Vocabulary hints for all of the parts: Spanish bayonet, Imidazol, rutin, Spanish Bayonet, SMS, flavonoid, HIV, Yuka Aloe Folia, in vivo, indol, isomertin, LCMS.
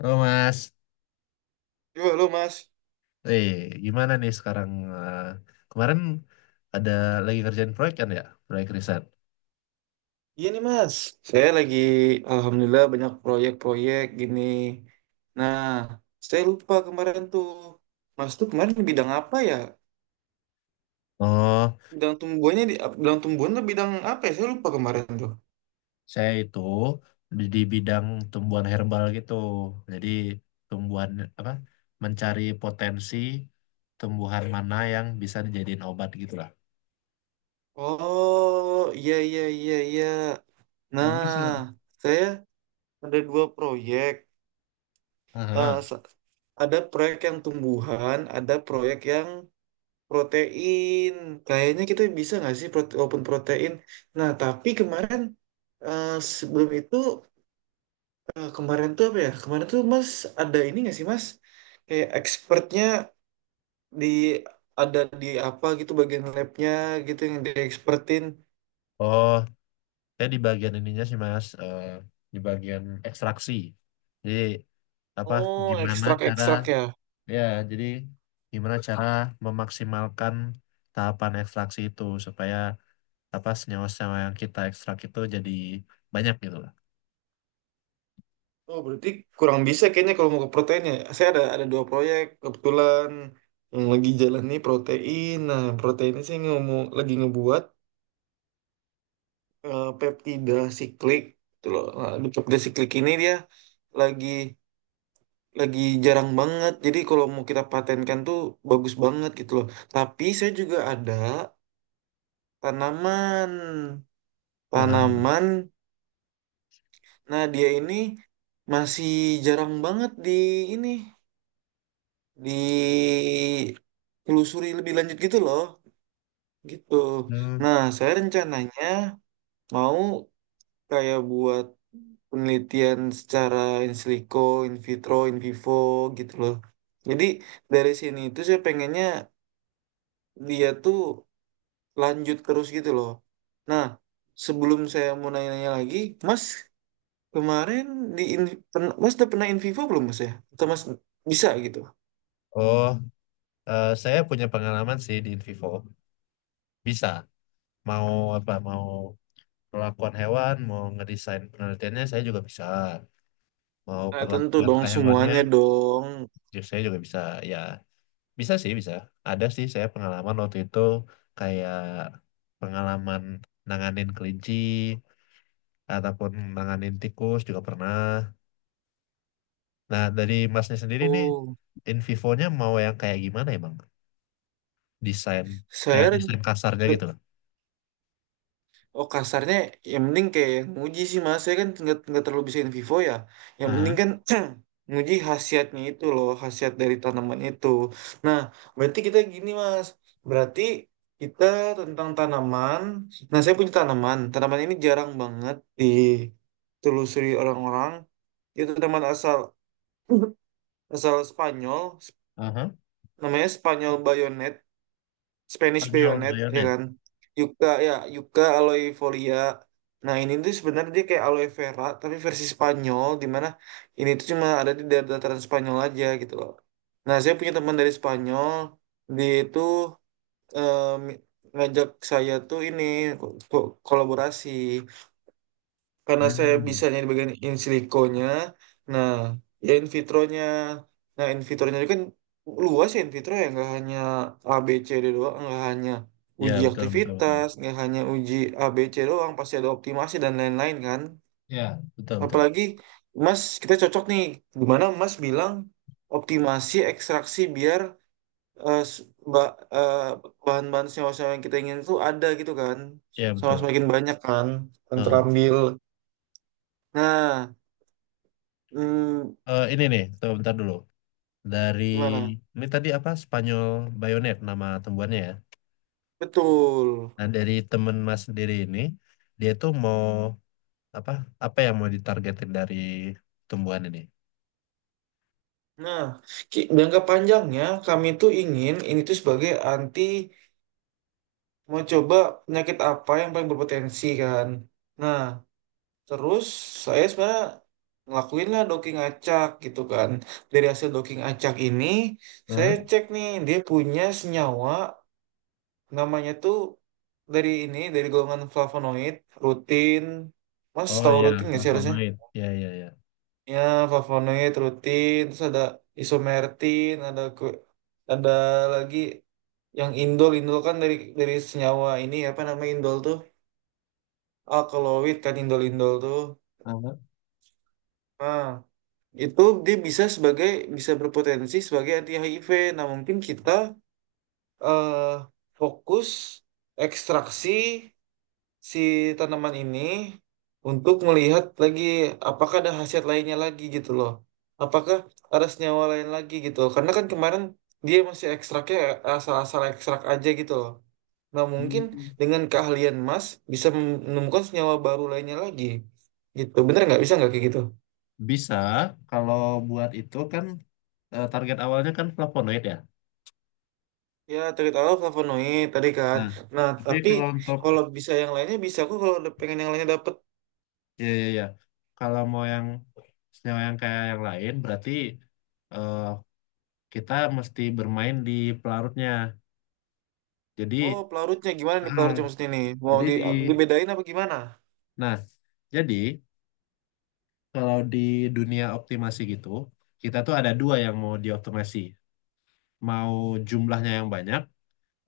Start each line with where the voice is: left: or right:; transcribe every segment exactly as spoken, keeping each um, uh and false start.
left: Oh Mas,
right: Yo, halo Mas.
left: eh gimana nih sekarang? eh, Kemarin ada lagi kerjaan proyek kan ya, proyek riset.
right: Iya nih Mas, saya lagi alhamdulillah banyak proyek-proyek gini. Nah, saya lupa kemarin tuh, Mas tuh kemarin di bidang apa ya?
left: Oh,
right: Bidang tumbuhannya di ap- bidang tumbuhan tuh bidang apa ya? Saya lupa kemarin tuh.
left: saya itu di, di bidang tumbuhan herbal gitu. Jadi tumbuhan apa? Mencari potensi tumbuhan mana yang bisa dijadiin obat gitu lah.
right: Oh, iya iya iya iya.
left: Nah,
right: Nah,
left: Mas, eh,
right: saya ada dua proyek. Eh,
left: aha.
right: sa- ada proyek yang tumbuhan, ada proyek yang protein, kayaknya kita bisa nggak sih prote walaupun protein. Nah, tapi kemarin eh, sebelum itu eh, kemarin tuh apa ya? Kemarin tuh Mas ada ini nggak sih Mas? Kayak expertnya di ada di apa gitu bagian labnya gitu yang di expertin.
left: Oh, saya di bagian ininya sih Mas, eh, di bagian ekstraksi. Jadi apa?
right: Oh,
left: Gimana cara?
right: ekstrak-ekstrak ya.
left: Ya, jadi gimana cara memaksimalkan tahapan ekstraksi itu supaya apa senyawa-senyawa yang kita ekstrak itu jadi banyak gitu lah.
right: Oh, berarti kurang bisa kayaknya kalau mau ke protein ya. Saya ada ada dua proyek kebetulan yang lagi jalan nih protein. Nah, proteinnya saya ngomong lagi ngebuat eh, peptida siklik gitu loh. Nah, di peptida siklik ini dia lagi lagi jarang banget. Jadi kalau mau kita patenkan tuh bagus banget gitu loh. Tapi saya juga ada tanaman.
left: Aha.
right: Tanaman. Nah, dia ini masih jarang banget di ini ditelusuri lebih lanjut gitu loh. Gitu.
left: Hmm.
right: Nah, saya rencananya mau kayak buat penelitian secara in silico, in vitro, in vivo gitu loh. Jadi dari sini itu saya pengennya dia tuh lanjut terus gitu loh. Nah, sebelum saya mau nanya-nanya lagi, Mas kemarin di in- pen- Mas udah pernah in vivo belum Mas ya? Atau Mas bisa gitu?
left: Oh, eh, saya punya pengalaman sih di Invivo. Bisa. Mau apa? Mau perlakuan hewan, mau ngedesain penelitiannya saya juga bisa. Mau
right: Ah, tentu
left: perlakuan
right: dong
left: ke hewannya,
right: semuanya dong.
left: ju- saya juga bisa. Ya, bisa sih bisa. Ada sih saya pengalaman waktu itu kayak pengalaman nanganin kelinci ataupun nanganin tikus juga pernah. Nah, dari masnya sendiri nih,
right: Oh,
left: in vivo-nya mau yang kayak gimana ya, Bang? Desain, kayak
right: saya ren-.
left: desain kasarnya gitu loh.
right: Oh, kasarnya yang penting kayak nguji sih mas, saya kan nggak nggak terlalu bisa in vivo ya, yang penting
left: Aha,
right: kan nguji khasiatnya itu loh, khasiat dari tanaman itu. Nah, berarti kita gini mas, berarti kita tentang tanaman. Nah, saya punya tanaman tanaman ini jarang banget ditelusuri orang-orang. Itu tanaman asal asal Spanyol,
left: aha.
right: namanya Spanyol Bayonet, Spanish
left: Spanyol
right: Bayonet ya
left: bayonet.
right: kan, Yuka ya Yuka Aloe Folia. Nah, ini tuh sebenarnya dia kayak aloe vera tapi versi Spanyol, dimana ini tuh cuma ada di daerah dataran Spanyol aja gitu loh. Nah, saya punya teman dari Spanyol. Dia itu em, ngajak saya tuh ini ko- ko- kolaborasi karena saya
left: Hmm.
right: bisanya di bagian in siliconya. Nah, ya in vitronya. Nah, in vitronya itu kan luas ya, in vitro ya, nggak hanya A B C D doang, nggak hanya
left: Ya,
right: uji
left: betul, betul, betul.
right: aktivitas, nggak hanya uji A B C doang, pasti ada optimasi dan lain-lain kan.
left: Ya, betul, betul.
right: Apalagi Mas, kita cocok nih. Gimana Mas bilang optimasi ekstraksi biar eh, s- ba- eh, bahan-bahan senyawa-senyawa yang kita ingin itu ada gitu kan,
left: Ya,
right: sama
left: betul.
right: semakin banyak kan yang
left: Aha.
right: terambil. Nah, Hmm,
left: Eh, ini nih, tuh, bentar dulu. Dari,
right: gimana?
left: ini tadi apa, Spanyol bayonet nama tumbuhannya ya.
right: Betul.
left: Nah, dari temen mas sendiri ini, dia tuh mau, apa, apa yang mau ditargetin dari tumbuhan ini?
right: Nah, ki- jangka panjangnya kami tuh ingin ini tuh sebagai anti, mau coba penyakit apa yang paling berpotensi kan. Nah, terus saya sebenarnya ngelakuin lah docking acak gitu kan. Dari hasil docking acak ini, saya
left: Aha.
right: cek nih dia punya senyawa namanya tuh dari ini dari golongan flavonoid rutin. Mas
left: Oh
right: tahu
left: ya,
right: rutin nggak sih harusnya?
left: flavanoid. Ya ya ya.
right: Ya, flavonoid, rutin, terus ada isomertin, ada ku- ada lagi yang indol, indol kan dari dari senyawa ini apa namanya indol tuh alkaloid kan indol indol tuh.
left: Uh,
right: Nah, itu dia bisa sebagai bisa berpotensi sebagai anti H I V. Nah, mungkin kita eh fokus ekstraksi si tanaman ini untuk melihat lagi apakah ada khasiat lainnya lagi gitu loh. Apakah ada senyawa lain lagi gitu loh. Karena kan kemarin dia masih ekstraknya asal-asal ekstrak aja gitu loh. Nah, mungkin
left: hmm.
right: dengan keahlian Mas bisa menemukan senyawa baru lainnya lagi. Gitu. Bener nggak? Bisa nggak kayak gitu?
left: Bisa, kalau buat itu kan eh, target awalnya kan flavonoid ya.
right: Ya, terutama flavonoid tadi kan.
left: Nah,
right: Nah,
left: tapi
right: tapi
left: kalau untuk
right: kalau bisa yang lainnya bisa aku kalau pengen yang lainnya dapet.
left: ya ya ya, kalau mau yang senyawa yang kayak yang lain berarti eh, kita mesti bermain di pelarutnya.
right: Oh,
left: Jadi,
right: pelarutnya gimana nih,
left: ah,
right: pelarutnya maksudnya nih? Mau
left: jadi
right: di,
left: di
right: dibedain apa gimana?
left: nah, jadi kalau di dunia optimasi gitu, kita tuh ada dua yang mau dioptimasi. Mau jumlahnya yang banyak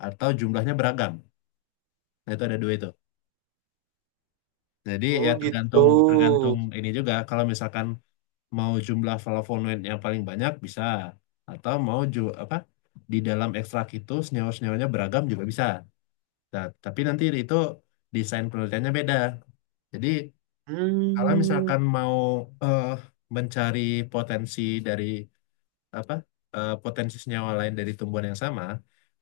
left: atau jumlahnya beragam. Nah, itu ada dua itu. Jadi ya
right: Oh gitu.
left: tergantung tergantung ini juga kalau misalkan mau jumlah flavonoid yang paling banyak bisa atau mau ju apa di dalam ekstrak itu senyawa-senyawanya beragam juga bisa. Nah, tapi nanti itu desain penelitiannya beda. Jadi kalau
right: Hmm,
left: misalkan mau eh, mencari potensi dari apa eh, potensi senyawa lain dari tumbuhan yang sama,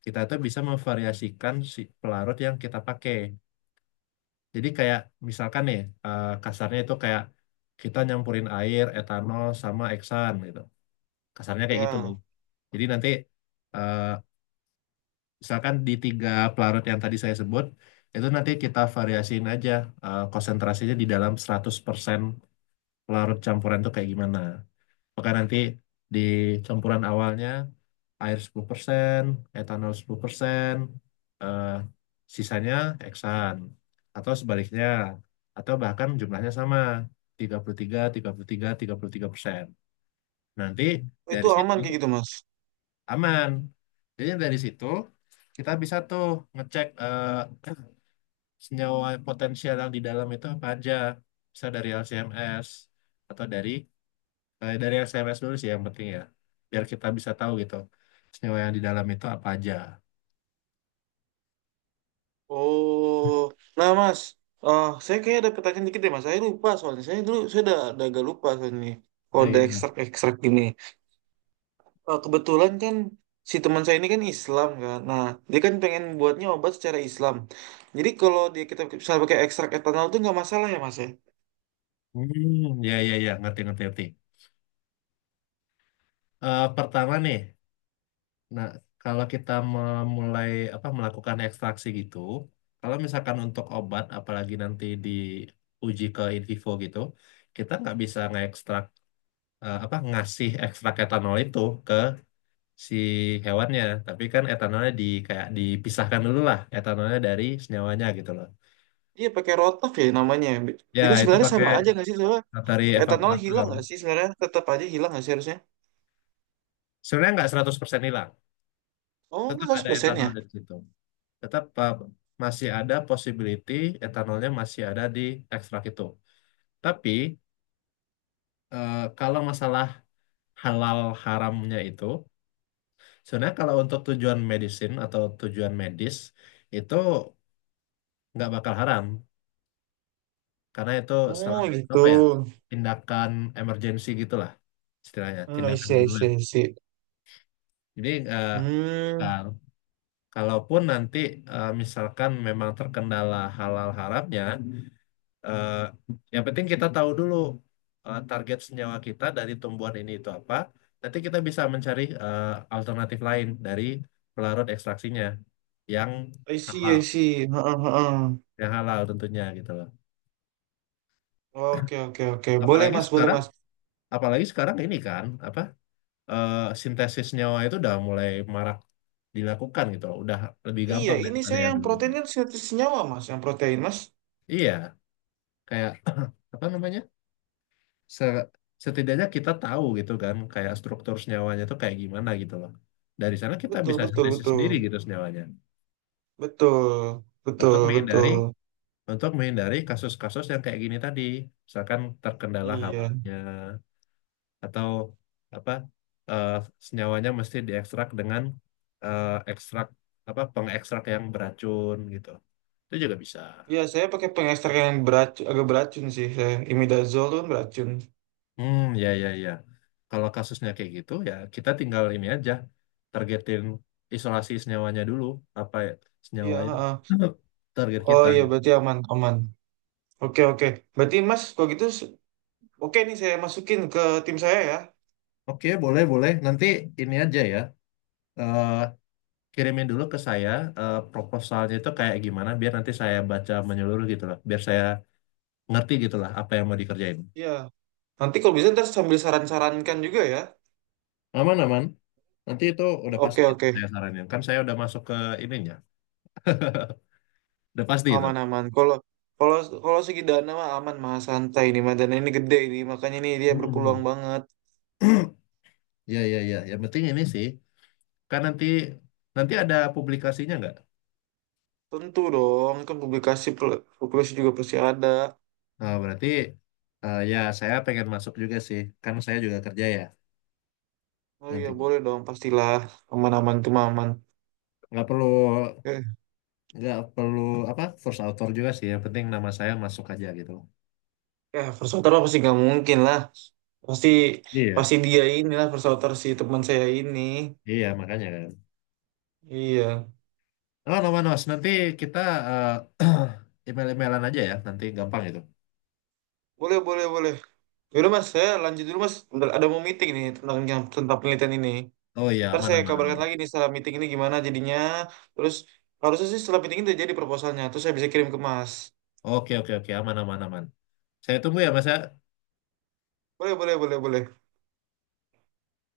left: kita tuh bisa memvariasikan si pelarut yang kita pakai. Jadi kayak misalkan nih eh, kasarnya itu kayak kita nyampurin air etanol sama eksan gitu. Kasarnya kayak gitu.
right: ya.
left: Jadi nanti eh, misalkan di tiga pelarut yang tadi saya sebut itu nanti kita variasiin aja eh, konsentrasinya di dalam seratus persen pelarut campuran itu kayak gimana. Maka nanti di campuran awalnya air sepuluh persen, etanol sepuluh persen, eh, sisanya heksan. Atau sebaliknya. Atau bahkan jumlahnya sama, tiga puluh tiga, tiga puluh tiga, tiga puluh tiga persen. Nanti
right: Itu
left: dari situ
right: aman kayak gitu, Mas.
left: aman. Jadi dari situ kita bisa tuh ngecek eh, senyawa potensial yang di dalam itu apa aja. Bisa dari L C M S atau dari eh, dari S M S dulu sih yang penting ya, biar kita bisa tahu gitu senyawa yang di dalam itu apa aja.
right: Oh, nah Mas, eh saya kayaknya ada pertanyaan dikit deh, Mas. Saya lupa soalnya. Saya dulu, saya udah, udah agak lupa soalnya nih. Kalau
left: Ya
right: ada
left: gimana.
right: ekstrak-ekstrak gini. Eh, kebetulan kan si teman saya ini kan Islam kan. Nah, dia kan pengen buatnya obat secara Islam. Jadi kalau dia kita bisa pakai ekstrak etanol itu nggak masalah ya, Mas ya?
left: Hmm, ya ya ya, ngerti ngerti ngerti. Eh, pertama nih, nah, kalau kita memulai apa melakukan ekstraksi gitu, kalau misalkan untuk obat apalagi nanti diuji ke in vivo gitu, kita nggak bisa ngekstrak eh, apa ngasih ekstrak etanol itu ke si hewannya, tapi kan etanolnya di kayak dipisahkan dulu lah etanolnya dari senyawanya gitu loh.
right: Iya, pakai rotaf ya namanya.
left: Ya,
right: Ini
left: itu
right: sebenarnya
left: pakai
right: sama aja nggak sih? Soalnya
left: matahari
right: etanol hilang
left: evaporator.
right: nggak sih sebenarnya? Tetap aja hilang nggak sih harusnya?
left: Sebenarnya nggak seratus persen hilang.
right: Oh, nggak
left: Tetap ada
right: seratus persen
left: etanol
right: ya?
left: di situ. Tetap uh, masih ada possibility etanolnya masih ada di ekstrak itu. Tapi uh, kalau masalah halal haramnya itu, sebenarnya kalau untuk tujuan medisin atau tujuan medis itu nggak bakal haram karena itu salah
right: Oh,
left: satu
right: gitu.
left: apa ya tindakan emergency gitulah, istilahnya
right: Hmm, I
left: tindakan
right: see, I
left: darurat.
right: see, I see.
left: Jadi
right: Hmm,
left: uh, kalaupun nanti eh, misalkan memang terkendala halal haramnya, eh, yang penting kita tahu dulu eh, target senyawa kita dari tumbuhan ini itu apa. Nanti kita bisa mencari eh, alternatif lain dari pelarut ekstraksinya yang
right: I see,
left: halal,
right: I see. Heeh, heeh.
left: yang halal tentunya gitu loh.
right: Oke, oke, oke. Boleh,
left: Apalagi
right: Mas, boleh,
left: sekarang,
right: Mas.
left: apalagi sekarang ini kan apa eh, sintesis senyawa itu udah mulai marak dilakukan gitu loh. Udah lebih
right: Iya,
left: gampang
right: ini
left: daripada
right: saya
left: yang
right: yang protein
left: dulunya.
right: kan sintesis senyawa, Mas. Yang protein, Mas.
left: Iya, kayak apa namanya? se- Setidaknya kita tahu gitu kan kayak struktur senyawanya itu kayak gimana gitu loh. Dari sana kita
right: Betul,
left: bisa
right: betul,
left: sintesis
right: betul.
left: sendiri gitu senyawanya
right: Betul, betul,
left: untuk menghindari
right: betul.
left: untuk menghindari kasus-kasus yang kayak gini tadi, misalkan terkendala
right: Iya.
left: halalnya atau apa eh, senyawanya mesti diekstrak dengan eh, ekstrak apa pengekstrak yang beracun gitu. Itu juga bisa.
right: Iya, saya pakai pengekstrak yang beracun, agak beracun sih. Saya. Imidazol tuh kan beracun.
left: Hmm, ya, ya, ya. Kalau kasusnya kayak gitu, ya kita tinggal ini aja, targetin isolasi senyawanya dulu, apa ya, senyawa
right: Iya,
left: yang
right: heeh.
left: target
right: Oh
left: kita.
right: iya, berarti aman, aman. Oke, oke. Berarti Mas, kalau gitu, s- oke nih saya masukin ke tim saya ya.
left: Oke, boleh, boleh. Nanti ini aja ya, eh, kirimin dulu ke saya eh, proposalnya itu kayak gimana, biar nanti saya baca menyeluruh gitu lah, biar saya ngerti gitu lah apa yang mau dikerjain.
right: Iya, nanti kalau bisa ntar sambil saran-sarankan juga ya.
left: Aman, aman. Nanti itu udah pasti
right: Oke oke,
left: saya saranin. Kan saya udah masuk ke ininya, udah pasti itu.
right: aman aman. Kalau kalau kalau segi dana mah aman mah santai, ini mah dana ini gede, ini makanya ini dia
left: Hmm.
right: berpeluang banget.
left: Ya, ya, ya. Yang penting ini sih. Kan nanti nanti ada publikasinya nggak?
right: Tentu dong, kan publikasi publikasi juga pasti ada.
left: Nah, berarti eh, ya saya pengen masuk juga sih, kan saya juga kerja ya
right: Oh iya
left: nantinya.
right: boleh dong pastilah, aman aman tuh mah aman.
left: Nggak perlu
right: Oke.
left: nggak perlu apa first author juga sih, yang penting nama saya masuk aja gitu.
right: Ya first outer mah pasti nggak mungkin lah. Pasti
left: Iya,
right: pasti dia inilah first outer si teman saya ini.
left: iya makanya kan.
right: Iya,
left: Oh, no, Manos, nanti kita eh, email-emailan aja ya, nanti gampang itu.
right: boleh boleh boleh. Yaudah mas, saya lanjut dulu mas. Bentar, ada mau meeting nih tentang yang tentang penelitian ini.
left: Oh iya,
right: Ntar
left: aman,
right: saya
left: aman,
right: kabarkan
left: aman.
right: lagi nih setelah meeting ini gimana jadinya. Terus harusnya sih setelah meeting ini udah jadi proposalnya. Terus saya bisa kirim ke mas.
left: Oke, oke, oke, aman, aman, aman. Saya tunggu ya, Mas ya.
right: Boleh, boleh, boleh, boleh.